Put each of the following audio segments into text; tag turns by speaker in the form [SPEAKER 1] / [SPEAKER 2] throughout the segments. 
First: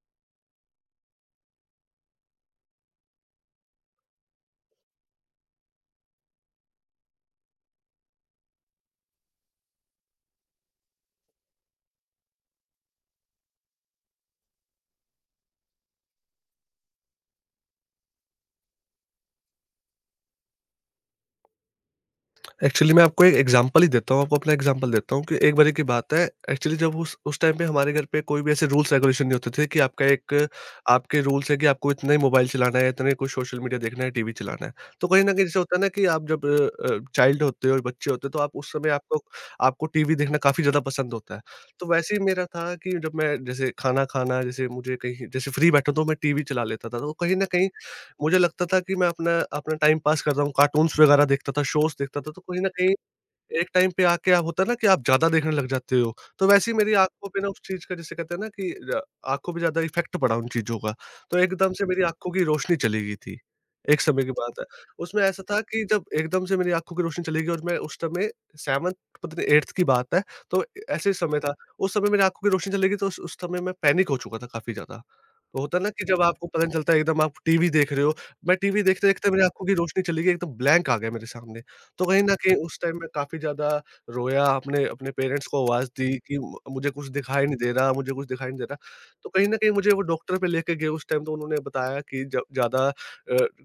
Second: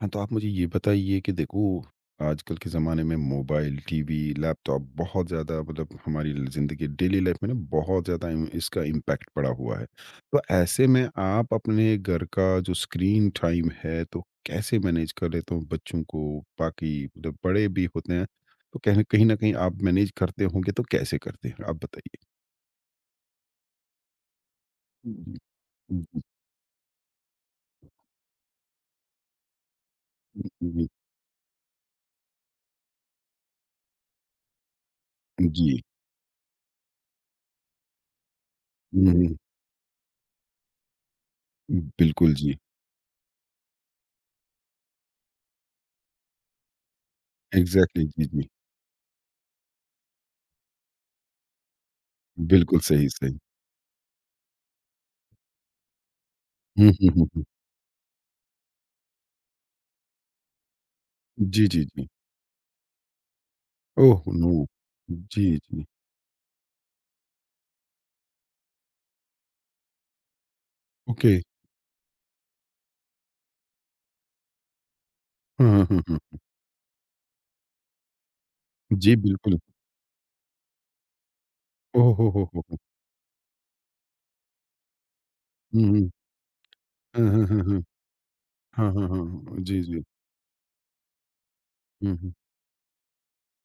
[SPEAKER 1] हाँ, तो आप मुझे ये बताइए कि देखो आजकल के ज़माने में मोबाइल, टीवी, लैपटॉप बहुत ज़्यादा मतलब हमारी ज़िंदगी डेली लाइफ में ना बहुत ज़्यादा इम इसका इम्पैक्ट पड़ा हुआ है। तो ऐसे में आप अपने घर का जो स्क्रीन टाइम है तो कैसे मैनेज कर लेते हो बच्चों को बाकी मतलब बड़े भी होते हैं, तो कहीं न कहीं आप मैनेज करते होंगे तो कैसे करते हैं? आप बताइए?
[SPEAKER 2] एक्चुअली मैं आपको एक एग्जांपल ही देता हूँ, आपको अपना एग्जांपल देता हूँ कि एक बारी की बात
[SPEAKER 1] जी,
[SPEAKER 2] है। एक्चुअली जब उस टाइम पे हमारे घर पे कोई भी ऐसे रूल्स रेगुलेशन नहीं होते थे कि आपका एक
[SPEAKER 1] जी,
[SPEAKER 2] आपके रूल्स है कि आपको इतना ही मोबाइल चलाना है, इतने कुछ सोशल मीडिया देखना है, टीवी चलाना है। तो कहीं न कहीं जैसे होता
[SPEAKER 1] जी,
[SPEAKER 2] है ना कि आप जब चाइल्ड होते हो, और बच्चे होते हो, तो आप उस समय
[SPEAKER 1] हुँ,
[SPEAKER 2] आपको
[SPEAKER 1] हुँ,
[SPEAKER 2] आपको टीवी देखना काफ़ी ज़्यादा पसंद होता है। तो वैसे ही
[SPEAKER 1] बिल्कुल
[SPEAKER 2] मेरा
[SPEAKER 1] जी।
[SPEAKER 2] था कि जब मैं जैसे खाना खाना, जैसे मुझे कहीं जैसे फ्री बैठा तो मैं टीवी चला लेता था। तो कहीं न कहीं
[SPEAKER 1] एग्ज़ैक्टली जी,
[SPEAKER 2] मुझे
[SPEAKER 1] जी।
[SPEAKER 2] लगता था कि मैं अपना अपना टाइम पास कर रहा हूँ, कार्टून्स वगैरह देखता था, शोज़ देखता था। तो कहीं न
[SPEAKER 1] बिल्कुल
[SPEAKER 2] कहीं
[SPEAKER 1] सही, सही।
[SPEAKER 2] एक टाइम पे आके आप होता है ना कि आप ज़्यादा देखने लग जाते हो। तो वैसे ही
[SPEAKER 1] हुँ,
[SPEAKER 2] मेरी
[SPEAKER 1] हुँ, हुँ,
[SPEAKER 2] आँखों पे
[SPEAKER 1] हुँ।
[SPEAKER 2] ना उस चीज़ का जैसे कहते हैं ना कि आँखों पे ज़्यादा इफ़ेक्ट पड़ा उन चीज़ों का। तो
[SPEAKER 1] जी,
[SPEAKER 2] एकदम
[SPEAKER 1] जी,
[SPEAKER 2] से मेरी
[SPEAKER 1] जी।
[SPEAKER 2] आँखों की रोशनी चली गई थी। एक
[SPEAKER 1] ओह
[SPEAKER 2] समय की
[SPEAKER 1] नो!
[SPEAKER 2] बात है। उसमें ऐसा
[SPEAKER 1] जी,
[SPEAKER 2] था कि
[SPEAKER 1] जी।
[SPEAKER 2] जब एकदम से मेरी आँखों की रोशनी चली गई और मैं उस समय 7th पता नहीं 8th की बात है। तो ऐसे
[SPEAKER 1] ओके।
[SPEAKER 2] समय था, उस समय मेरी आँखों की रोशनी चली गई, तो उस समय मैं पैनिक हो चुका था काफ़ी ज़्यादा। तो
[SPEAKER 1] हाँ,
[SPEAKER 2] होता है
[SPEAKER 1] हाँ,
[SPEAKER 2] ना
[SPEAKER 1] हाँ,
[SPEAKER 2] कि जब
[SPEAKER 1] हाँ।
[SPEAKER 2] आपको पता नहीं चलता है, एकदम आप टीवी देख रहे हो, मैं टीवी
[SPEAKER 1] जी,
[SPEAKER 2] देखते-देखते मेरी
[SPEAKER 1] बिल्कुल।
[SPEAKER 2] आँखों की रोशनी चली गई, एकदम ब्लैंक आ गया मेरे सामने। तो
[SPEAKER 1] ओह
[SPEAKER 2] कहीं न कहीं
[SPEAKER 1] हो, हो!
[SPEAKER 2] उस टाइम मैं काफ़ी ज़्यादा रोया, अपने अपने पेरेंट्स को
[SPEAKER 1] हुँ,
[SPEAKER 2] आवाज़
[SPEAKER 1] हुँ।
[SPEAKER 2] दी कि म मुझे कुछ
[SPEAKER 1] हाँ, हाँ,
[SPEAKER 2] दिखाई नहीं
[SPEAKER 1] हाँ,
[SPEAKER 2] दे
[SPEAKER 1] हाँ।
[SPEAKER 2] रहा, मुझे कुछ दिखाई नहीं दे रहा।
[SPEAKER 1] हाँ, हाँ, हाँ।
[SPEAKER 2] तो कहीं न
[SPEAKER 1] हाँ।
[SPEAKER 2] कहीं
[SPEAKER 1] जी,
[SPEAKER 2] मुझे वो
[SPEAKER 1] जी।
[SPEAKER 2] डॉक्टर पे लेके गए उस टाइम, तो उन्होंने बताया
[SPEAKER 1] हुँ,
[SPEAKER 2] कि
[SPEAKER 1] हुँ।
[SPEAKER 2] ज ज़्यादा अ,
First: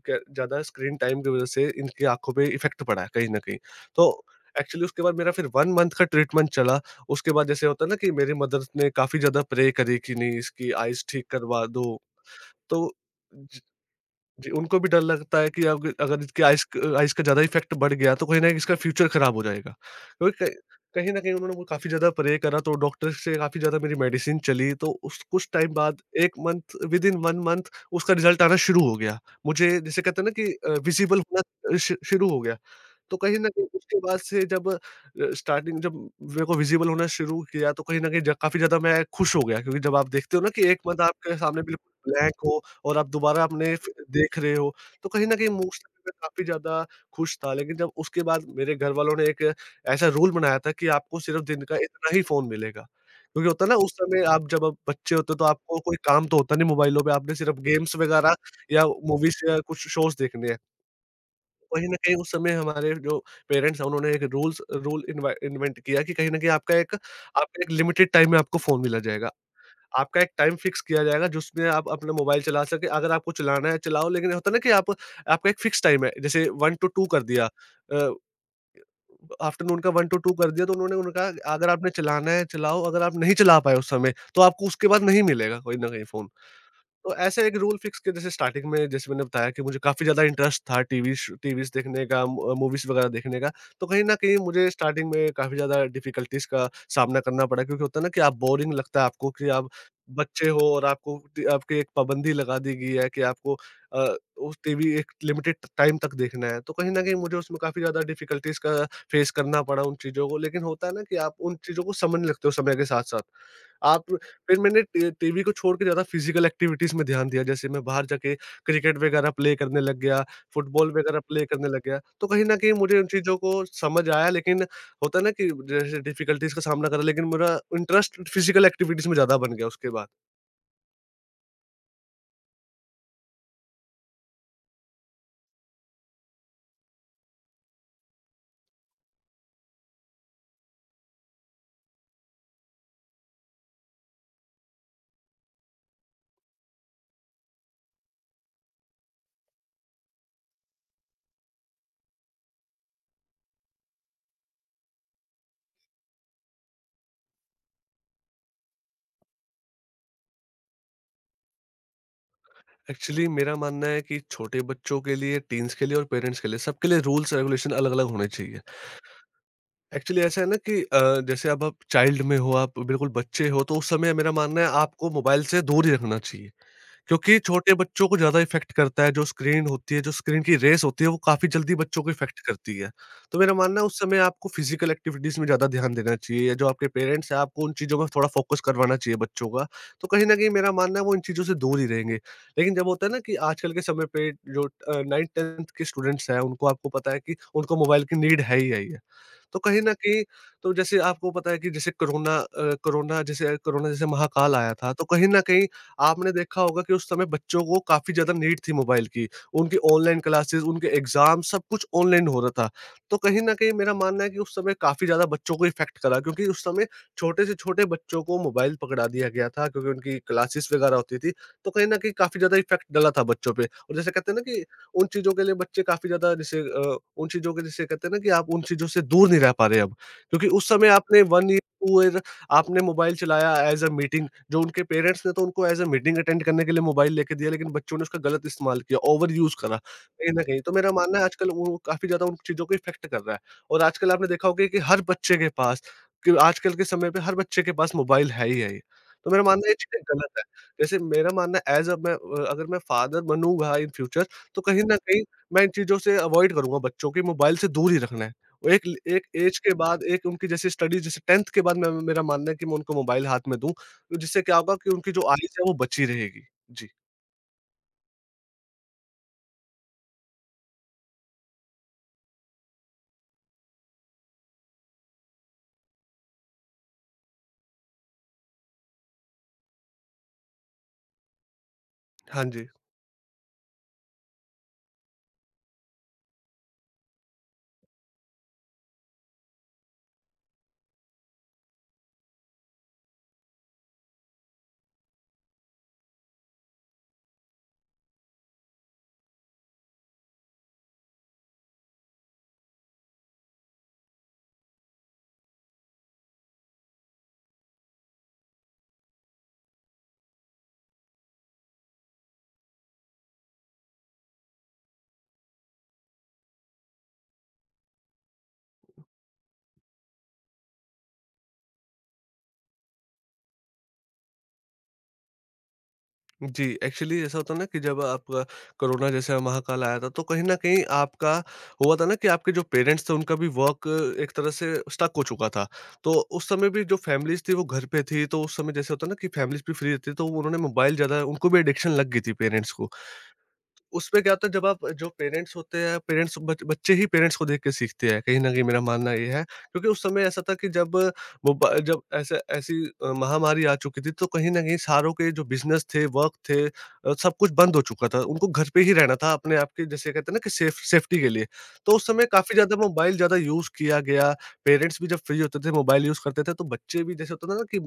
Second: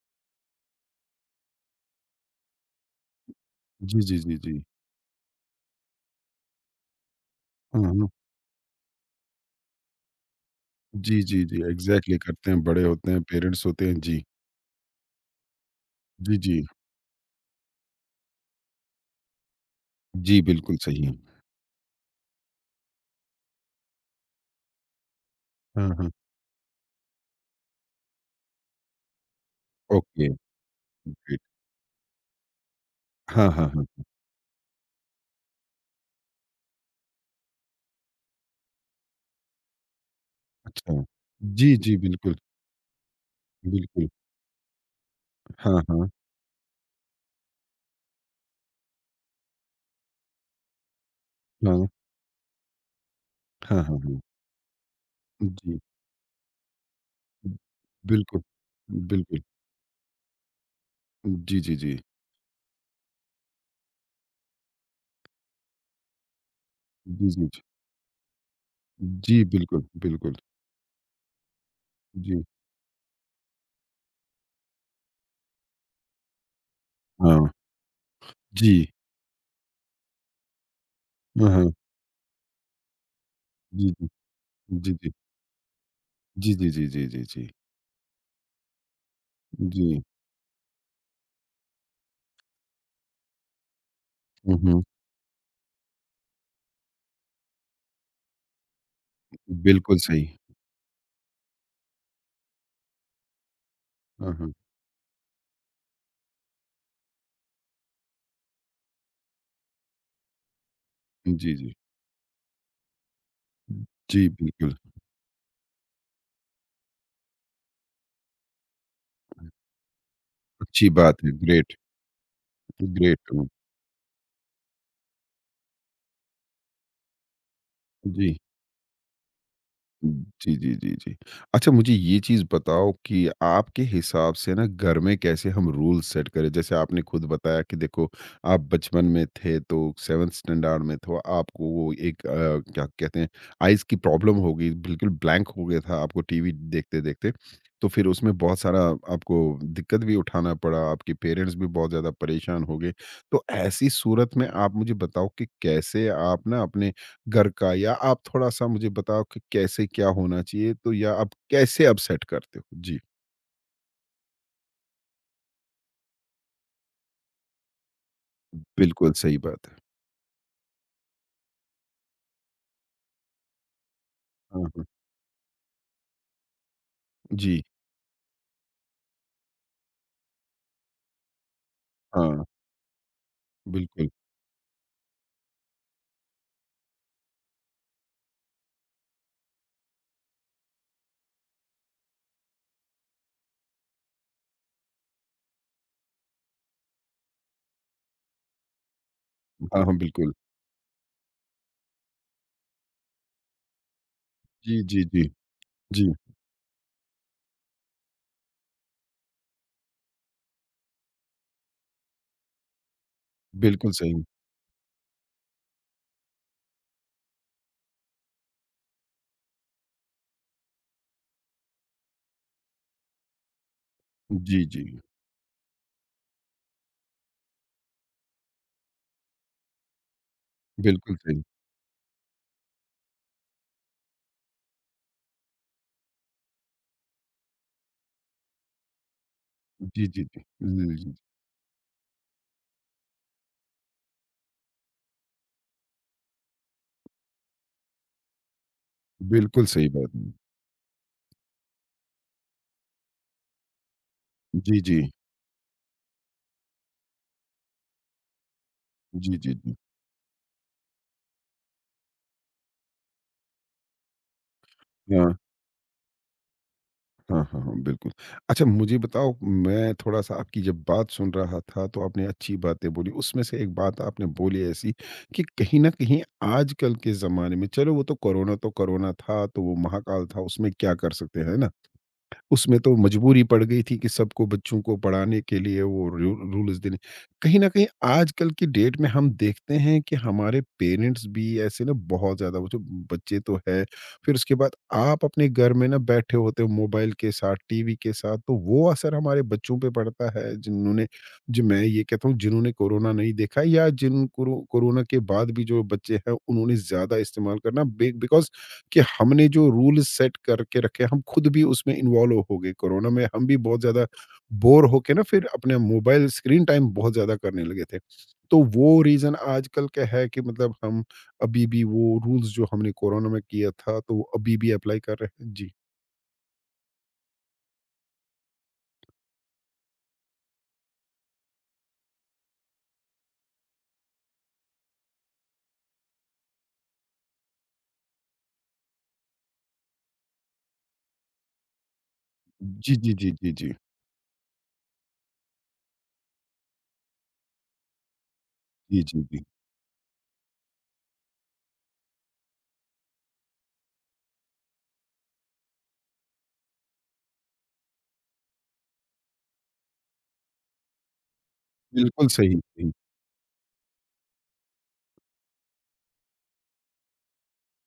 [SPEAKER 2] क ज़्यादा स्क्रीन टाइम की वज़ह से इनकी आँखों पे इफ़ेक्ट पड़ा है कहीं न कहीं।
[SPEAKER 1] जी,
[SPEAKER 2] तो
[SPEAKER 1] जी, जी, जी।
[SPEAKER 2] एक्चुअली उसके बाद मेरा फिर 1 मंथ का ट्रीटमेंट चला। उसके बाद जैसे
[SPEAKER 1] हाँ,
[SPEAKER 2] होता है ना
[SPEAKER 1] हाँ।
[SPEAKER 2] कि मेरी मदर ने काफ़ी ज़्यादा प्रे करी कि नहीं, इसकी आईज़
[SPEAKER 1] जी,
[SPEAKER 2] ठीक
[SPEAKER 1] जी, जी।
[SPEAKER 2] करवा दो।
[SPEAKER 1] एग्ज़ैक्टली करते हैं, बड़े
[SPEAKER 2] तो
[SPEAKER 1] होते हैं,
[SPEAKER 2] ज
[SPEAKER 1] पेरेंट्स होते हैं। जी।
[SPEAKER 2] जी, उनको भी डर लगता है कि अब अगर
[SPEAKER 1] जी,
[SPEAKER 2] इसकी
[SPEAKER 1] जी।
[SPEAKER 2] आइज़ का ज़्यादा इफ़ेक्ट बढ़ गया, तो कहीं न कहीं इसका फ्यूचर ख़राब हो जाएगा।
[SPEAKER 1] जी,
[SPEAKER 2] क्योंकि
[SPEAKER 1] बिल्कुल सही
[SPEAKER 2] कहीं
[SPEAKER 1] है।
[SPEAKER 2] कहीं न कहीं उन्होंने वो काफ़ी ज़्यादा प्रे करा तो डॉक्टर से काफ़ी ज़्यादा मेरी मेडिसिन चली, तो उस कुछ टाइम
[SPEAKER 1] हाँ,
[SPEAKER 2] बाद
[SPEAKER 1] हाँ।
[SPEAKER 2] 1 मंथ, विदिन 1 मंथ उसका रिज़ल्ट आना शुरू हो गया। मुझे जिसे कहते हैं
[SPEAKER 1] ओके,
[SPEAKER 2] ना कि विज़िबल
[SPEAKER 1] ग्रेट।
[SPEAKER 2] होना श शुरू हो गया। तो कहीं न
[SPEAKER 1] हाँ,
[SPEAKER 2] कहीं
[SPEAKER 1] हाँ,
[SPEAKER 2] उसके
[SPEAKER 1] हाँ।
[SPEAKER 2] बाद से जब स्टार्टिंग जब मेरे को विज़िबल होना शुरू किया, तो कहीं न कहीं ज काफ़ी ज़्यादा मैं खुश हो गया, क्योंकि जब आप देखते हो ना कि एक मंथ
[SPEAKER 1] अच्छा।
[SPEAKER 2] आपके सामने
[SPEAKER 1] जी, जी,
[SPEAKER 2] बिल्कुल ब्लैंक
[SPEAKER 1] बिल्कुल,
[SPEAKER 2] हो और आप दोबारा अपने फ
[SPEAKER 1] बिल्कुल।
[SPEAKER 2] देख रहे हो, तो कहीं न कहीं
[SPEAKER 1] हाँ,
[SPEAKER 2] इमोशनली
[SPEAKER 1] हाँ।
[SPEAKER 2] मैं काफ़ी ज़्यादा खुश था। लेकिन जब उसके बाद मेरे घरवालों ने एक ऐसा रूल बनाया था कि आपको सिर्फ़ दिन का
[SPEAKER 1] हाँ।
[SPEAKER 2] इतना ही फ़ोन मिलेगा। क्योंकि होता है ना
[SPEAKER 1] हाँ,
[SPEAKER 2] उस
[SPEAKER 1] हाँ, हाँ।
[SPEAKER 2] समय आप जब आप बच्चे होते हो, तो
[SPEAKER 1] जी,
[SPEAKER 2] आपको कोई काम तो होता नहीं मोबाइलों पे, आपने सिर्फ़ गेम्स वगैरह
[SPEAKER 1] बिल्कुल।
[SPEAKER 2] या
[SPEAKER 1] बिल्कुल।
[SPEAKER 2] मूवीज़ या कुछ शोज़ देखने हैं।
[SPEAKER 1] जी, जी,
[SPEAKER 2] कहीं न
[SPEAKER 1] जी।
[SPEAKER 2] कहीं उस समय हमारे जो पेरेंट्स हैं, उन्होंने एक रूल इनवा इन्वेंट किया कि कहीं न कहीं आपका एक
[SPEAKER 1] जी, जी, जी।
[SPEAKER 2] आपका एक लिमिटेड टाइम में आपको फ़ोन मिला जाएगा।
[SPEAKER 1] जी, बिल्कुल,
[SPEAKER 2] आपका एक
[SPEAKER 1] बिल्कुल।
[SPEAKER 2] टाइम फिक्स किया जाएगा जिसमें आप अपना मोबाइल
[SPEAKER 1] जी।
[SPEAKER 2] चला सकें। अगर आपको चलाना है चलाओ, लेकिन होता है ना कि आप आपका एक फिक्स टाइम है, जैसे 1 टू 2 कर
[SPEAKER 1] हाँ,
[SPEAKER 2] दिया अ,
[SPEAKER 1] जी।
[SPEAKER 2] आफ्टरनून का 1 टू 2 कर दिया, तो उन्होंने उन्होंने
[SPEAKER 1] हाँ,
[SPEAKER 2] कहा अगर
[SPEAKER 1] हाँ।
[SPEAKER 2] आपने चलाना है चलाओ, अगर आप नहीं चला पाए
[SPEAKER 1] जी,
[SPEAKER 2] उस
[SPEAKER 1] जी।
[SPEAKER 2] समय तो आपको उसके
[SPEAKER 1] जी,
[SPEAKER 2] बाद
[SPEAKER 1] जी।
[SPEAKER 2] नहीं मिलेगा कहीं न कहीं फ़ोन।
[SPEAKER 1] जी, जी, जी, जी,
[SPEAKER 2] तो
[SPEAKER 1] जी,
[SPEAKER 2] ऐसे
[SPEAKER 1] जी।
[SPEAKER 2] एक रूल फिक्स किया। जैसे स्टार्टिंग में जैसे मैंने बताया कि मुझे
[SPEAKER 1] जी।
[SPEAKER 2] काफ़ी ज़्यादा इंटरेस्ट था टीवी शो टीवीज़ देखने का, मू मूवीज़ वगैरह देखने का। तो कहीं न कहीं
[SPEAKER 1] हुँ,
[SPEAKER 2] मुझे
[SPEAKER 1] हुँ।
[SPEAKER 2] स्टार्टिंग में काफ़ी ज़्यादा डिफ़िकल्टीज़ का सामना करना पड़ा, क्योंकि होता है ना कि आप, बोरिंग लगता है आपको कि आप
[SPEAKER 1] बिल्कुल सही।
[SPEAKER 2] बच्चे हो और आपको टी आपकी एक पाबंदी लगा दी गई है कि आपको
[SPEAKER 1] हाँ, हाँ।
[SPEAKER 2] उस टीवी एक लिमिटेड टाइम तक देखना है। तो कहीं न कहीं मुझे उसमें काफ़ी ज़्यादा डिफ़िकल्टीज़ का फ़ेस करना पड़ा उन चीज़ों को। लेकिन होता है ना कि आप
[SPEAKER 1] जी,
[SPEAKER 2] उन
[SPEAKER 1] जी।
[SPEAKER 2] चीज़ों को समझने लगते हो समय के साथ-साथ। आप
[SPEAKER 1] जी,
[SPEAKER 2] फिर
[SPEAKER 1] बिल्कुल।
[SPEAKER 2] मैंने टी टीवी को छोड़ के ज़्यादा फिज़िकल एक्टिविटीज़ में ध्यान दिया, जैसे मैं बाहर जाके क्रिकेट वगैरह प्ले करने लग गया,
[SPEAKER 1] अच्छी
[SPEAKER 2] फुटबॉल वगैरह
[SPEAKER 1] बात है।
[SPEAKER 2] प्ले करने
[SPEAKER 1] ग्रेट,
[SPEAKER 2] लग गया। तो कहीं न कहीं मुझे उन
[SPEAKER 1] ग्रेट
[SPEAKER 2] चीज़ों
[SPEAKER 1] हुँ।
[SPEAKER 2] को समझ आया, लेकिन होता है ना कि जैसे डिफ़िकल्टीज़ का सामना करा, लेकिन मेरा इंटरेस्ट
[SPEAKER 1] जी।
[SPEAKER 2] फिज़िकल एक्टिविटीज़ में ज़्यादा बन गया उसके बाद।
[SPEAKER 1] जी, जी, जी, जी। अच्छा मुझे ये चीज़ बताओ कि आपके हिसाब से ना घर में कैसे हम रूल सेट करें? जैसे आपने खुद बताया कि देखो आप बचपन में थे तो 7th स्टैंडर्ड में तो आपको वो एक क्या कहते हैं आइज़ की प्रॉब्लम हो गई, बिल्कुल ब्लैंक हो गया था आपको टीवी देखते-देखते। तो फिर उसमें बहुत सारा आपको दिक्कत भी उठाना पड़ा, आपके पेरेंट्स भी बहुत ज़्यादा परेशान हो गए। तो ऐसी सूरत में आप मुझे बताओ कि कैसे आप ना अपने घर का या आप थोड़ा-सा मुझे बताओ कि कैसे क्या होना चाहिए? तो या आप कैसे आप सेट करते हो? जी।
[SPEAKER 2] एक्चुअली मेरा मानना है कि छोटे बच्चों के लिए, टीन्स के लिए और पेरेंट्स के लिए, सबके लिए रूल्स रेगुलेशन अलग-अलग होने चाहिए।
[SPEAKER 1] बिल्कुल सही बात है।
[SPEAKER 2] एक्चुअली ऐसा है ना कि जैसे अब आप चाइल्ड में हो, आप बिल्कुल बच्चे हो, तो उस समय मेरा मानना
[SPEAKER 1] हाँ,
[SPEAKER 2] है
[SPEAKER 1] हाँ।
[SPEAKER 2] आपको मोबाइल से दूर ही रखना चाहिए। क्योंकि
[SPEAKER 1] जी,
[SPEAKER 2] छोटे बच्चों को ज़्यादा इफ़ेक्ट करता है, जो स्क्रीन होती है, जो स्क्रीन की रेज़ होती है, वो काफ़ी जल्दी बच्चों को इफ़ेक्ट
[SPEAKER 1] हाँ,
[SPEAKER 2] करती है। तो मेरा मानना है उस
[SPEAKER 1] बिल्कुल।
[SPEAKER 2] समय आपको फ़िज़िकल एक्टिविटीज़ में ज़्यादा ध्यान देना चाहिए, या जो आपके पेरेंट्स हैं, आपको उन चीज़ों में थोड़ा फ़ोकस करवाना चाहिए बच्चों का। तो कहीं न कहीं मेरा मानना है वो इन चीज़ों से दूर ही रहेंगे। लेकिन जब होता है ना कि आजकल के समय पे जो 9th 10th के स्टूडेंट्स हैं, उनको आपको पता है कि उनको मोबाइल की नीड है ही है ही है। तो कहीं
[SPEAKER 1] हाँ,
[SPEAKER 2] न
[SPEAKER 1] हाँ,
[SPEAKER 2] कहीं
[SPEAKER 1] बिल्कुल।
[SPEAKER 2] तो जैसे आपको पता है कि जैसे कोरोना जैसे महाकाल आया
[SPEAKER 1] जी,
[SPEAKER 2] था,
[SPEAKER 1] जी,
[SPEAKER 2] तो
[SPEAKER 1] जी।
[SPEAKER 2] कहीं न कहीं
[SPEAKER 1] जी,
[SPEAKER 2] आपने देखा होगा कि उस समय बच्चों को काफ़ी ज़्यादा नीड थी मोबाइल की। उनकी ऑनलाइन क्लासेस, उनके एग्ज़ाम सब कुछ ऑनलाइन हो रहा था। तो कहीं न कहीं
[SPEAKER 1] बिल्कुल
[SPEAKER 2] मेरा
[SPEAKER 1] सही।
[SPEAKER 2] मानना है कि उस समय काफ़ी ज़्यादा बच्चों को इफ़ेक्ट करा, क्योंकि उस समय छोटे से छोटे बच्चों को मोबाइल पकड़ा दिया गया था, क्योंकि उनकी क्लासेस वग़ैरह होती थी। तो कहीं न कहीं काफ़ी ज़्यादा इफ़ेक्ट डला था बच्चों पे, और जैसे कहते हैं ना
[SPEAKER 1] जी,
[SPEAKER 2] कि
[SPEAKER 1] जी।
[SPEAKER 2] उन चीज़ों के लिए बच्चे काफ़ी ज़्यादा जैसे उन चीज़ों के जैसे कहते हैं ना कि आप उन चीज़ों से दूर नहीं रह पा रहे अब। क्योंकि उस समय
[SPEAKER 1] बिल्कुल
[SPEAKER 2] आपने
[SPEAKER 1] सही।
[SPEAKER 2] 1 ईयर, 2 ईयर आपने मोबाइल चलाया एज़ अ मीटिंग, जो उनके पेरेंट्स ने तो उनको एज़ अ मीटिंग अटेंड करने के लिए मोबाइल लेके दिया, लेकिन बच्चों ने उसका गलत इस्तेमाल किया, ओवर यूज़ करा
[SPEAKER 1] जी, जी,
[SPEAKER 2] कहीं
[SPEAKER 1] जी।
[SPEAKER 2] न कहीं। तो मेरा
[SPEAKER 1] जी, जी,
[SPEAKER 2] मानना है आजकल वो काफ़ी ज़्यादा उन चीज़ों को इफ़ेक्ट कर रहा है। और आजकल आपने देखा होगा कि आजकल के समय पे हर बच्चे के पास मोबाइल है ही है ये। तो मेरा
[SPEAKER 1] बिल्कुल
[SPEAKER 2] मानना है ये
[SPEAKER 1] सही
[SPEAKER 2] चीज़ें
[SPEAKER 1] बात।
[SPEAKER 2] गलत
[SPEAKER 1] है।
[SPEAKER 2] है। जैसे मेरा मानना है एज़ अ मैं अ, अगर मैं फादर बनूँगा इन फ्यूचर, तो
[SPEAKER 1] जी,
[SPEAKER 2] कहीं न
[SPEAKER 1] जी।
[SPEAKER 2] कहीं मैं इन चीज़ों से अवॉइड करूँगा, बच्चों की मोबाइल से दूर ही रखना है। और एक
[SPEAKER 1] जी, जी,
[SPEAKER 2] ऐज के
[SPEAKER 1] जी।
[SPEAKER 2] बाद एक उनकी जैसे स्टडी, जैसे 10th के बाद मैं मेरा मानना है कि मैं उनको मोबाइल हाथ में दूँ, तो जिससे क्या होगा कि उनकी जो
[SPEAKER 1] हाँ।
[SPEAKER 2] आइज़ है वो बची रहेगी। जी।
[SPEAKER 1] हाँ, हाँ, हाँ, बिल्कुल। अच्छा मुझे बताओ मैं थोड़ा-सा आपकी जब बात सुन रहा था तो आपने अच्छी बातें बोली, उसमें से एक बात आपने बोली ऐसी कि कहीं न कहीं आजकल के ज़माने में चलो वो तो कोरोना था, तो वो महाकाल था उसमें क्या कर सकते हैं, है ना?
[SPEAKER 2] हाँ जी।
[SPEAKER 1] उसमें तो मजबूरी पड़ गई थी कि सबको बच्चों को पढ़ाने के लिए वो रू रूल्स देने कहीं न कहीं आजकल की डेट में हम देखते हैं कि हमारे पेरेंट्स भी ऐसे ना बहुत ज़्यादा वो जो बच्चे तो है, फिर उसके बाद आप अपने घर में ना बैठे होते हो मोबाइल के साथ, टीवी के साथ, तो वो असर हमारे बच्चों पे पड़ता है जिन्होंने जो मैं ये कहता हूँ जिन्होंने कोरोना नहीं देखा या जिन कोरोना के बाद भी जो बच्चे हैं उन्होंने ज़्यादा इस्तेमाल करना बे बिकॉज़ कि हमने जो रूल सेट करके रखे हम खुद भी उसमें इन्वॉल्व हो गए कोरोना में हम भी बहुत ज़्यादा बोर होके ना फिर अपने मोबाइल स्क्रीन टाइम बहुत ज़्यादा करने लगे थे तो वो रीज़न आजकल का है कि मतलब हम अभी भी वो रूल्स जो हमने कोरोना में किया था तो वो अभी भी अप्लाई कर रहे हैं जी
[SPEAKER 2] जी, एक्चुअली ऐसा होता है ना कि जब आपका कोरोना जैसा महाकाल आया था, तो कहीं न कहीं आपका हुआ था ना कि आपके जो पेरेंट्स थे उनका भी वर्क एक तरह से स्टक हो चुका था। तो उस समय भी जो फैमिलीज़ थी वो घर पे थी, तो उस समय जैसे होता है ना कि फैमिलीज़ भी फ्री रहती है, तो उन्होंने मोबाइल ज़्यादा उनको भी एडिक्शन लग गई थी पेरेंट्स को।
[SPEAKER 1] जी जी जी जी जी
[SPEAKER 2] उसमें क्या होता है, जब आप जो पेरेंट्स होते हैं, बच्चे ही पेरेंट्स को देख के सीखते हैं कहीं ना कहीं, मेरा
[SPEAKER 1] जी
[SPEAKER 2] मानना
[SPEAKER 1] जी
[SPEAKER 2] ये
[SPEAKER 1] जी
[SPEAKER 2] है, क्योंकि उस समय ऐसा था कि जब जब ऐसे ऐसी महामारी आ चुकी थी, तो कहीं ना कहीं सारों के जो बिजनेस थे वर्क थे, सब कुछ बंद हो चुका था, उनको घर पे ही रहना था अपने आप के, जैसे कहते हैं ना कि सेफ्टी के लिए। तो उस समय
[SPEAKER 1] बिल्कुल सही
[SPEAKER 2] काफी ज्यादा
[SPEAKER 1] सही
[SPEAKER 2] मोबाइल ज्यादा यूज किया गया, पेरेंट्स भी जब फ्री होते थे मोबाइल यूज करते थे, तो बच्चे भी जैसे होता था ना कि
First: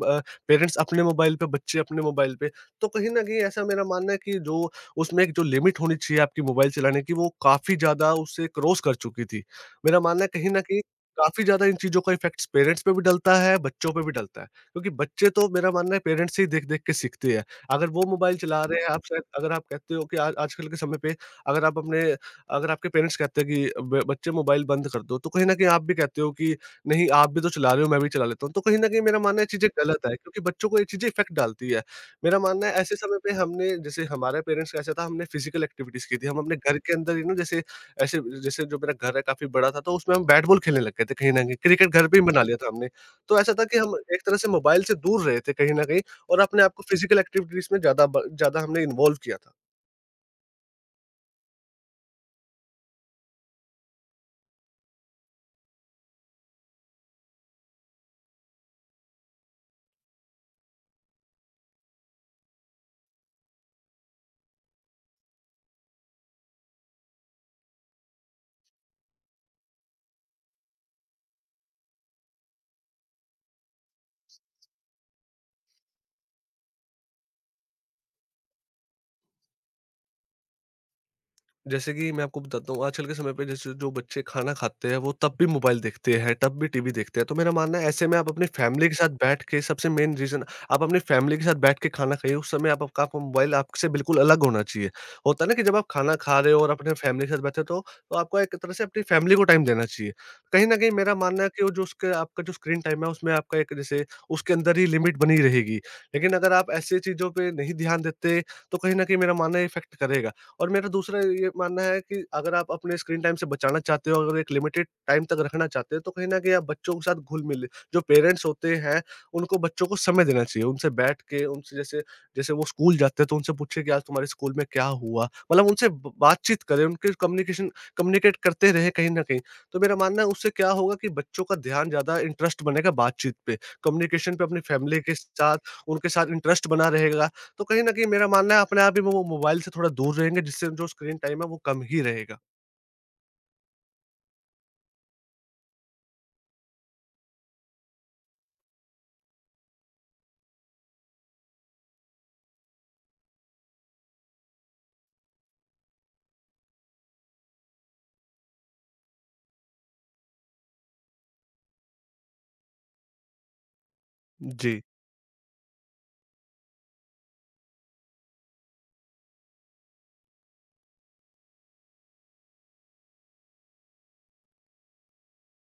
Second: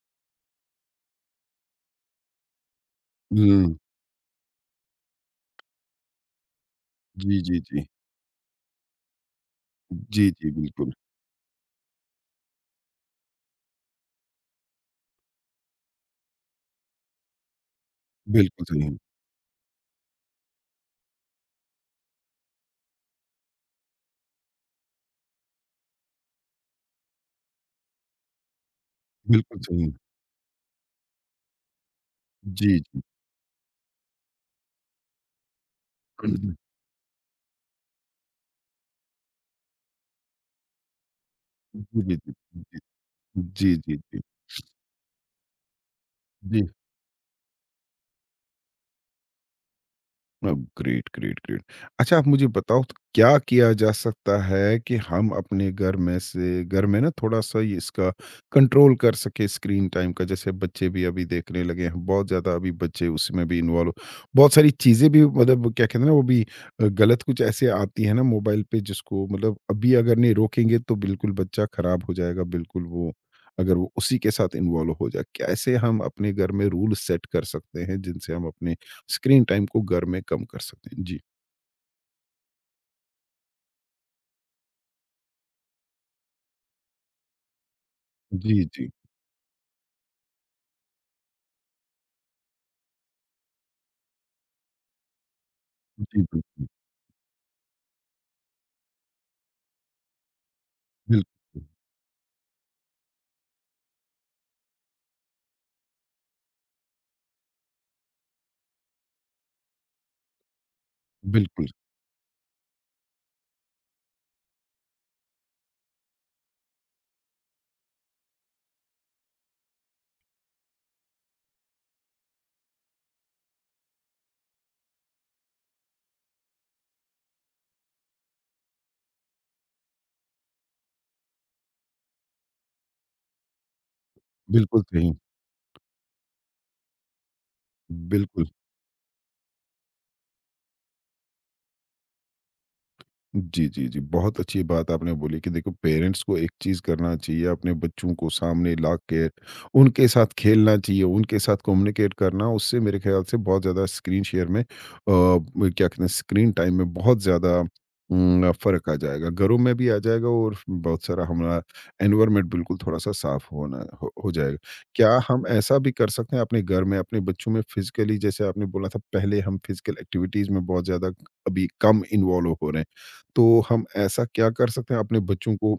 [SPEAKER 2] पेरेंट्स अपने मोबाइल पे, बच्चे अपने मोबाइल पे। तो कहीं ना कहीं ऐसा
[SPEAKER 1] हुँ,
[SPEAKER 2] मेरा मानना है कि जो उसमें एक जो लिमिट होनी चाहिए आपकी मोबाइल चलाने की, वो
[SPEAKER 1] जी, जी,
[SPEAKER 2] काफ़ी
[SPEAKER 1] जी,
[SPEAKER 2] ज़्यादा उससे क्रॉस कर चुकी थी। मेरा मानना है
[SPEAKER 1] जी, जी,
[SPEAKER 2] कहीं न कहीं
[SPEAKER 1] बिल्कुल,
[SPEAKER 2] काफ़ी ज़्यादा इन चीज़ों का इफ़ेक्ट्स पेरेंट्स पे भी डलता है, बच्चों पे भी डलता है। क्योंकि बच्चे तो मेरा मानना है पेरेंट्स से ही देख-देख के सीखते हैं। अगर वो मोबाइल चला
[SPEAKER 1] बिल्कुल
[SPEAKER 2] रहे
[SPEAKER 1] सही
[SPEAKER 2] हैं,
[SPEAKER 1] है,
[SPEAKER 2] आप शायद अगर आप कहते हो कि आज आजकल के समय पे अगर आप अपने अगर आपके पेरेंट्स कहते हैं कि ब बच्चे मोबाइल बंद कर दो, तो कहीं न कहीं आप भी कहते हो कि नहीं, आप भी तो चला रहे हो, मैं भी चला लेता हूँ। तो कहीं न कहीं मेरा मानना है ये
[SPEAKER 1] बिल्कुल
[SPEAKER 2] चीज़ें
[SPEAKER 1] सही है,
[SPEAKER 2] गलत है, क्योंकि बच्चों को ये चीज़ें इफ़ेक्ट डालती है। मेरा मानना है
[SPEAKER 1] जी,
[SPEAKER 2] ऐसे
[SPEAKER 1] जी,
[SPEAKER 2] समय पे हमने, जैसे हमारे पेरेंट्स का ऐसा था, हमने फिजिकल एक्टिविटीज़ की थी। हम अपने घर के अंदर ही ना, जैसे ऐसे, जैसे जो मेरा घर है काफ़ी बड़ा था, तो उसमें हम बैट बॉल खेलने लग गए थे कहीं न कहीं। क्रिकेट
[SPEAKER 1] जी,
[SPEAKER 2] घर
[SPEAKER 1] जी,
[SPEAKER 2] पे ही
[SPEAKER 1] जी,
[SPEAKER 2] बना, जी, लिया था
[SPEAKER 1] जी,
[SPEAKER 2] हमने। तो ऐसा था
[SPEAKER 1] जी,
[SPEAKER 2] कि हम
[SPEAKER 1] जी, जी,
[SPEAKER 2] एक तरह से मोबाइल से दूर रहे थे कहीं न कहीं, और अपने
[SPEAKER 1] जी।
[SPEAKER 2] आप को फिजिकल एक्टिविटीज़ में ज़्यादा हमने इन्वॉल्व किया था।
[SPEAKER 1] अ, ग्रेट, ग्रेट, ग्रेट। अच्छा आप मुझे बताओ तो क्या किया जा सकता है कि हम अपने घर में से घर में ना थोड़ा-सा ये इसका कंट्रोल कर सकें स्क्रीन टाइम का? जैसे बच्चे भी अभी देखने लगे हैं, बहुत ज़्यादा अभी बच्चे उसमें भी इन्वॉल्व बहुत सारी चीज़ें भी मतलब क्या कहते हैं ना वो भी गलत कुछ ऐसे आती है ना मोबाइल पे जिसको मतलब अभी अगर नहीं रोकेंगे तो बिल्कुल बच्चा ख़राब हो जाएगा, बिल्कुल वो अगर वो उसी के साथ इन्वॉल्व हो जाए। कैसे हम अपने घर में रूल सेट कर सकते हैं जिनसे हम अपने स्क्रीन टाइम को घर में कम कर सकते हैं। जी।
[SPEAKER 2] जैसे कि मैं आपको बताता हूँ, आजकल के समय पे जैसे जो बच्चे खाना खाते हैं, वो तब भी मोबाइल देखते हैं, तब भी टीवी देखते हैं। तो मेरा मानना है ऐसे में आप अपनी
[SPEAKER 1] जी, जी।
[SPEAKER 2] फैमिली के साथ बैठ के, सबसे मेन रीज़न, आप अपनी फैमिली के साथ बैठ के खाना खाइए। उस समय आप आपका आपका मोबाइल आपसे बिल्कुल अलग होना चाहिए। होता है ना कि जब आप खाना
[SPEAKER 1] जी,
[SPEAKER 2] खा रहे हो
[SPEAKER 1] बिल्कुल।
[SPEAKER 2] और अपने फैमिली के साथ बैठे हो, तो आपको एक तरह से अपनी फैमिली को टाइम देना चाहिए। कहीं न कहीं मेरा मानना है
[SPEAKER 1] बिल्कुल,
[SPEAKER 2] कि वो जो उसके, आपका जो स्क्रीन टाइम है, उसमें आपका एक जैसे उसके अंदर ही लिमिट बनी रहेगी। लेकिन अगर आप ऐसी चीज़ों पे नहीं ध्यान देते, तो कहीं न कहीं मेरा मानना है इफ़ेक्ट करेगा। और मेरा दूसरा ये
[SPEAKER 1] बिल्कुल,
[SPEAKER 2] मानना है कि अगर आप अपने स्क्रीन टाइम से बचाना चाहते हो, अगर एक लिमिटेड टाइम तक रखना चाहते हो, तो कहीं न कहीं आप बच्चों के साथ घुल-मिल, जो पेरेंट्स होते हैं, उनको बच्चों को समय देना चाहिए। उनसे बैठ के, उनसे जैसे जैसे वो स्कूल जाते हैं, तो उनसे पूछिए कि आज तुम्हारे स्कूल में क्या हुआ? मतलब उनसे ब बातचीत करें, उनके कम्युनिकेशन कम्युनिकेट करते रहें कहीं न कहीं। तो मेरा मानना है, उससे क्या होगा कि बच्चों का ध्यान, ज़्यादा इंटरेस्ट बनेगा बातचीत पे, कम्युनिकेशन पे अपनी
[SPEAKER 1] बिल्कुल
[SPEAKER 2] फैमिली
[SPEAKER 1] सही।
[SPEAKER 2] के साथ, उनके साथ इंटरेस्ट बना रहेगा। तो कहीं न कहीं मेरा
[SPEAKER 1] बिल्कुल।
[SPEAKER 2] मानना है अपने आप ही वो मोबाइल से थोड़ा दूर रहेंगे, जिससे जो स्क्रीन टाइम है वो कम ही रहेगा।
[SPEAKER 1] जी, जी, जी। बहुत अच्छी बात आपने बोली कि देखो पेरेंट्स को एक चीज़ करना चाहिए अपने बच्चों को सामने ला के उनके साथ खेलना चाहिए, उनके साथ कम्युनिकेट करना उससे मेरे ख़्याल से बहुत ज़्यादा स्क्रीन शेयर में क्या कहते हैं स्क्रीन टाइम में बहुत ज़्यादा फ़र्क आ जाएगा। घरों में भी आ जाएगा और बहुत सारा हमारा एनवायरनमेंट बिल्कुल थोड़ा-सा साफ़ होना हो जाएगा।
[SPEAKER 2] जी।
[SPEAKER 1] क्या हम ऐसा भी कर सकते हैं अपने घर में अपने बच्चों में फ़िज़िकली जैसे आपने बोला था पहले हम फ़िज़िकल एक्टिविटीज़ में बहुत ज़्यादा अभी कम इन्वॉल्व हो रहे हैं। तो हम ऐसा क्या कर सकते हैं अपने बच्चों को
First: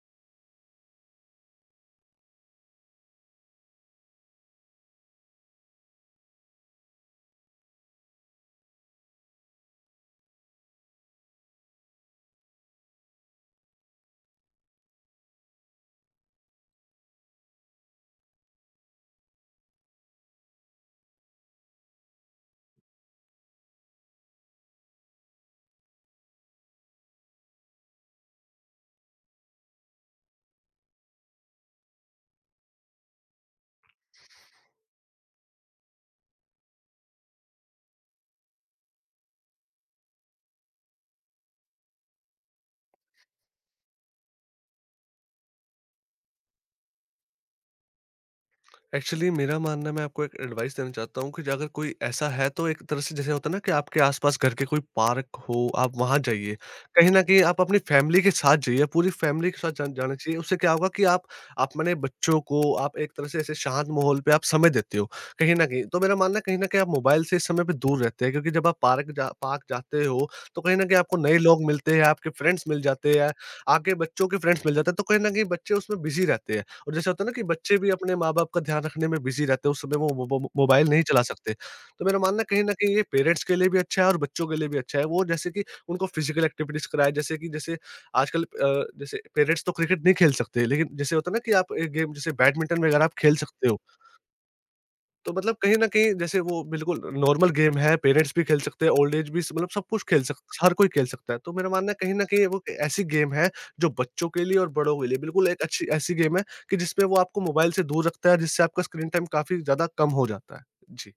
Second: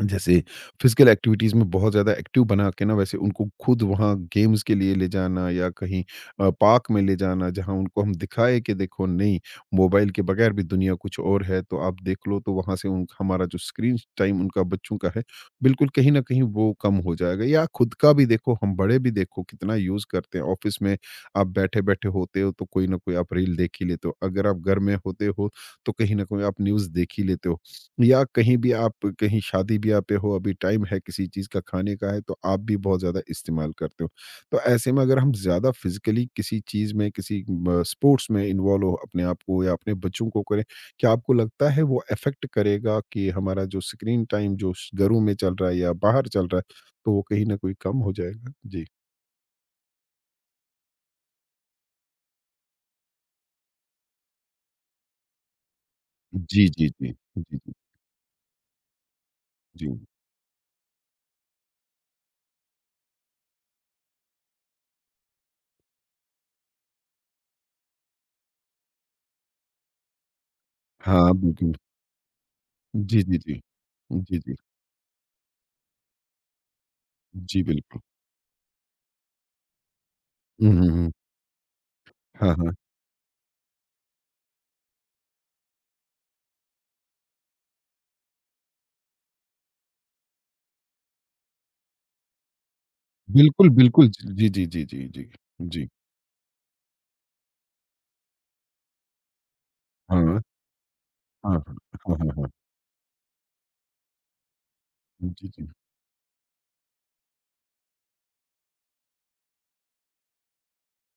[SPEAKER 1] जैसे फिजिकल एक्टिविटीज़ में बहुत ज़्यादा एक्टिव बना के ना वैसे उनको खुद वहाँ गेम्स के लिए ले जाना या कहीं पार्क में ले जाना जहाँ उनको हम दिखाएँ कि देखो नहीं मोबाइल के बगैर भी दुनिया कुछ और है तो आप देख लो तो वहाँ से उन हमारा जो स्क्रीन टाइम उनका बच्चों का है बिल्कुल कहीं न कहीं वो कम हो जाएगा या खुद का भी देखो हम बड़े भी देखो कितना यूज़ करते हैं ऑफ़िस में आप बैठे-बैठे होते हो तो कोई ना कोई आप रील देख ही लेते हो। अगर आप घर में होते हो तो कहीं न कहीं आप न्यूज़ देख ही लेते हो। या कहीं भी आप कहीं शादी ब्याह पे हो अभी टाइम है किसी चीज़ का खाने का है तो आप भी बहुत ज़्यादा इस्तेमाल करते हो। तो ऐसे में अगर हम ज़्यादा फ़िज़िकली किसी चीज़ में किसी म स्पोर्ट्स में इन्वॉल्व हो अपने आप को या अपने बच्चों को करें, क्या आपको लगता है वो अफ़ेक्ट करेगा कि हमारा जो स्क्रीन टाइम जो श घरों में चल रहा है या बाहर चल रहा है, तो वो कहीं न कहीं कम हो जाएगा? जी।
[SPEAKER 2] एक्चुअली मेरा मानना है, मैं आपको एक एडवाइस देना चाहता हूँ कि ज अगर कोई ऐसा है, तो एक तरह से जैसे होता है ना कि आपके आस-पास घर के कोई पार्क हो, आप वहाँ जाइए।
[SPEAKER 1] जी, जी,
[SPEAKER 2] कहीं
[SPEAKER 1] जी।
[SPEAKER 2] न कहीं
[SPEAKER 1] जी,
[SPEAKER 2] आप
[SPEAKER 1] जी,
[SPEAKER 2] अपनी फैमिली के साथ जाइए, पूरी फैमिली के साथ
[SPEAKER 1] जी।
[SPEAKER 2] जाना चाहिए। उससे क्या होगा कि आप अपने बच्चों को आप एक तरह से ऐसे शांत माहौल पे आप समय देते हो, कहीं न कहीं। तो मेरा मानना है कहीं न कहीं आप मोबाइल से इस समय पे दूर रहते हैं, क्योंकि जब आप पार्क जाते हो, तो कहीं न कहीं आपको
[SPEAKER 1] हाँ,
[SPEAKER 2] नए लोग
[SPEAKER 1] बिल्कुल।
[SPEAKER 2] मिलते हैं, आपके फ्रेंड्स मिल जाते
[SPEAKER 1] जी,
[SPEAKER 2] हैं,
[SPEAKER 1] जी, जी।
[SPEAKER 2] आपके बच्चों के
[SPEAKER 1] जी, जी।
[SPEAKER 2] फ्रेंड्स मिल जाते हैं, तो कहीं न कहीं बच्चे उसमें बिज़ी रहते हैं। और जैसे होता है ना कि
[SPEAKER 1] जी,
[SPEAKER 2] बच्चे भी
[SPEAKER 1] बिल्कुल।
[SPEAKER 2] अपने माँ-बाप का ध्यान रखने में बिज़ी रहते हैं, उस समय वो
[SPEAKER 1] हुँ,
[SPEAKER 2] मोबाइल
[SPEAKER 1] हुँ,
[SPEAKER 2] नहीं
[SPEAKER 1] हुँ।
[SPEAKER 2] चला सकते। तो मेरा मानना है
[SPEAKER 1] हाँ,
[SPEAKER 2] कहीं न
[SPEAKER 1] हाँ।
[SPEAKER 2] कहीं ये पेरेंट्स के लिए भी अच्छा है और बच्चों के लिए भी अच्छा है। वो जैसे कि उनको फिज़िकल एक्टिविटीज़ कराएँ, जैसे कि जैसे आजकल जैसे पेरेंट्स तो क्रिकेट नहीं खेल सकते, लेकिन जैसे होता है ना कि आप एक गेम जैसे बैडमिंटन वगैरह आप खेल सकते
[SPEAKER 1] बिल्कुल,
[SPEAKER 2] हो।
[SPEAKER 1] बिल्कुल। जी, जी, जी, जी, जी।
[SPEAKER 2] तो मतलब कहीं
[SPEAKER 1] जी।
[SPEAKER 2] न कहीं जैसे वो बिल्कुल नॉर्मल गेम है, पेरेंट्स भी खेल सकते हैं, ओल्ड एज भी, मतलब सब कुछ
[SPEAKER 1] हाँ,
[SPEAKER 2] खेल सक
[SPEAKER 1] हाँ,
[SPEAKER 2] हर कोई खेल सकता है।
[SPEAKER 1] हाँ,
[SPEAKER 2] तो मेरा मानना है कहीं
[SPEAKER 1] हाँ,
[SPEAKER 2] न
[SPEAKER 1] हाँ,
[SPEAKER 2] कहीं
[SPEAKER 1] हाँ।
[SPEAKER 2] वो एक ऐसी गेम है जो बच्चों के लिए और बड़ों के लिए
[SPEAKER 1] जी,
[SPEAKER 2] बिल्कुल एक
[SPEAKER 1] जी।
[SPEAKER 2] अच्छी ऐसी गेम है कि जिसमें वो आपको मोबाइल से दूर रखता है, जिससे आपका स्क्रीन टाइम काफ़ी ज़्यादा कम हो जाता है। जी,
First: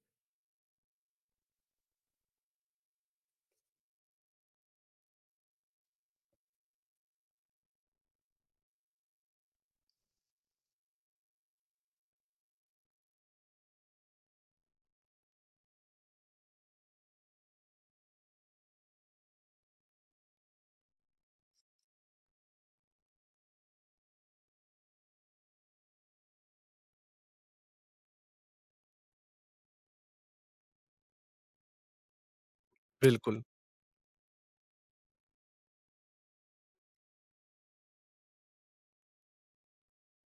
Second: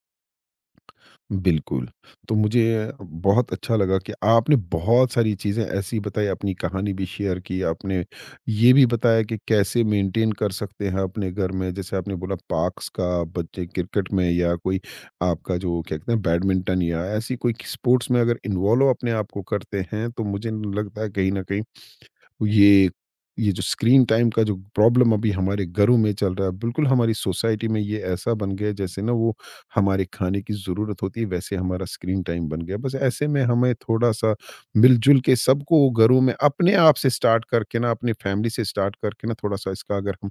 [SPEAKER 1] बिल्कुल। तो मुझे बहुत अच्छा लगा कि आपने बहुत सारी चीज़ें ऐसी बताई, अपनी कहानी भी शेयर की, आपने ये भी बताया कि कैसे मेंटेन कर सकते हैं अपने घर में। जैसे आपने बोला पार्क्स का, बच्चे क्रिकेट में या कोई आपका जो क्या कहते हैं बैडमिंटन या ऐसी कोई स्पोर्ट्स में अगर इन्वॉल्व अपने आप को करते हैं, तो मुझे लगता है कहीं न कहीं ये ये जो स्क्रीन टाइम का जो प्रॉब्लम अभी हमारे घरों में चल रहा है बिल्कुल हमारी सोसाइटी में ये ऐसा बन गया है, जैसे ना वो हमारे खाने की ज़रूरत होती है वैसे हमारा स्क्रीन टाइम बन गया बस ऐसे में
[SPEAKER 2] बिल्कुल।
[SPEAKER 1] हमें थोड़ा-सा मिलजुल के सबको घरों में अपने आप से स्टार्ट करके ना अपनी फैमिली से स्टार्ट करके ना थोड़ा-सा इसका अगर हम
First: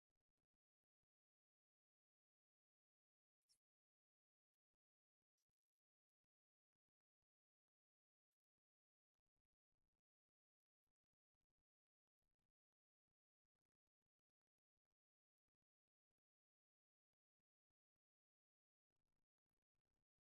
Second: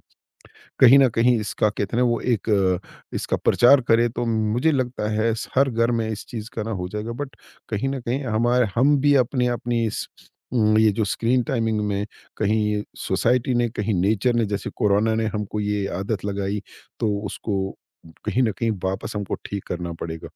[SPEAKER 1] कहीं न कहीं इसका कहते हैं ना वो एक इसका प्रचार करें तो मुझे लगता है स हर घर में इस चीज़ का ना हो जाएगा बट कहीं न कहीं हमारे हम भी अपनी-अपनी इस ये जो स्क्रीन टाइमिंग में कहीं सोसाइटी ने, कहीं नेचर ने जैसे कोरोना ने हमको ये आदत लगाई तो उसको कहीं न कहीं वापस हमको ठीक करना पड़ेगा।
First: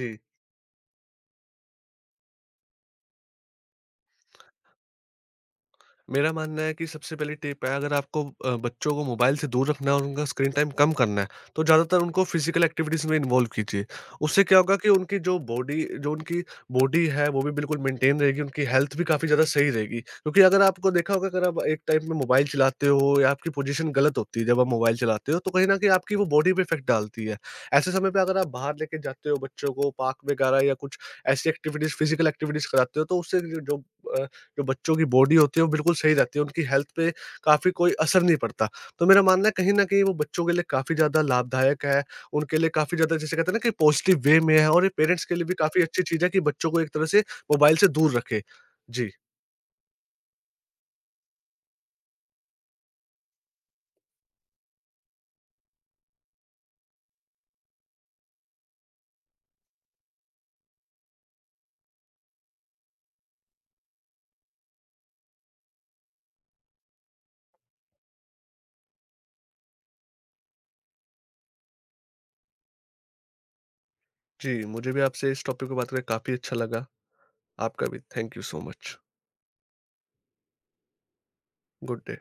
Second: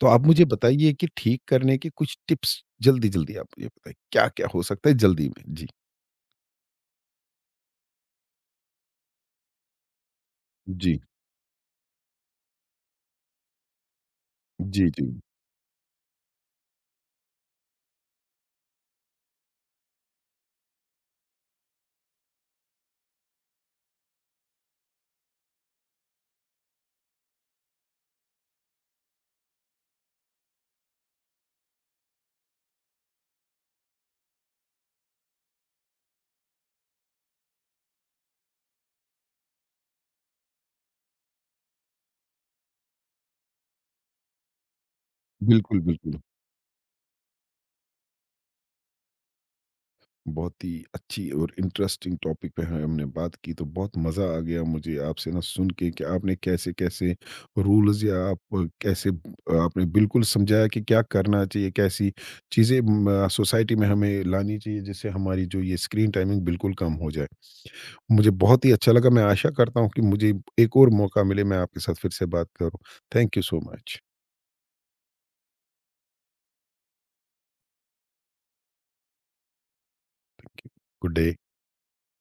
[SPEAKER 1] तो आप मुझे बताइए कि ठीक करने के कुछ टिप्स जल्दी-जल्दी आप मुझे बताइए क्या-क्या हो सकता है जल्दी में? जी।
[SPEAKER 2] मेरा मानना है कि सबसे पहली टिप है, अगर आपको बच्चों को मोबाइल से दूर रखना है और उनका स्क्रीन टाइम कम
[SPEAKER 1] जी।
[SPEAKER 2] करना है, तो ज़्यादातर उनको फिजिकल एक्टिविटीज़ में इन्वॉल्व कीजिए। उससे क्या होगा
[SPEAKER 1] जी,
[SPEAKER 2] कि
[SPEAKER 1] जी।
[SPEAKER 2] उनकी बॉडी है, वो भी बिल्कुल मेंटेन रहेगी, उनकी हेल्थ भी काफ़ी ज़्यादा सही रहेगी। क्योंकि अगर आपको देखा होगा, अगर आप एक टाइम में मोबाइल चलाते हो या आपकी पोजीशन गलत होती है जब आप मोबाइल चलाते हो, तो कहीं न कहीं आपकी वो बॉडी पे इफ़ेक्ट डालती है। ऐसे समय पे अगर आप बाहर लेके जाते हो बच्चों को, पार्क वगैरह या कुछ ऐसी एक्टिविटीज़ फिजिकल एक्टिविटीज़ कराते हो, तो उससे जो जो अ, जो बच्चों की बॉडी होती है वो बिल्कुल सही रहती है, उनकी हेल्थ पे काफ़ी कोई असर नहीं पड़ता। तो मेरा मानना है कहीं न कहीं वो बच्चों के लिए काफ़ी ज़्यादा लाभदायक है, उनके लिए काफ़ी ज़्यादा जिसे कहते हैं ना कि पॉजिटिव वे में है, और ये पेरेंट्स के लिए भी
[SPEAKER 1] बिल्कुल,
[SPEAKER 2] काफ़ी अच्छी
[SPEAKER 1] बिल्कुल।
[SPEAKER 2] चीज़ है कि बच्चों को एक तरह से मोबाइल से दूर रखें। जी,
[SPEAKER 1] बहुत ही अच्छी और इंटरेस्टिंग टॉपिक पे है- हमने बात की तो बहुत मज़ा आ गया मुझे आपसे ना सुन के कि आपने कैसे-कैसे रूल्स या आप कैसे आपने बिल्कुल समझाया कि क्या करना चाहिए, कैसी चीज़ें म सोसाइटी में हमें लानी चाहिए जिससे हमारी जो ये स्क्रीन टाइमिंग बिल्कुल कम हो जाए। मुझे बहुत ही अच्छा लगा, मैं आशा करता हूँ कि मुझे एक और मौका मिले मैं आपके साथ फिर से बात करूँ। Thank you so much.
[SPEAKER 2] जी, मुझे भी आपसे इस टॉपिक पे बात करके काफ़ी अच्छा लगा। आपका भी thank you so much.
[SPEAKER 1] Good day.
[SPEAKER 2] Good day.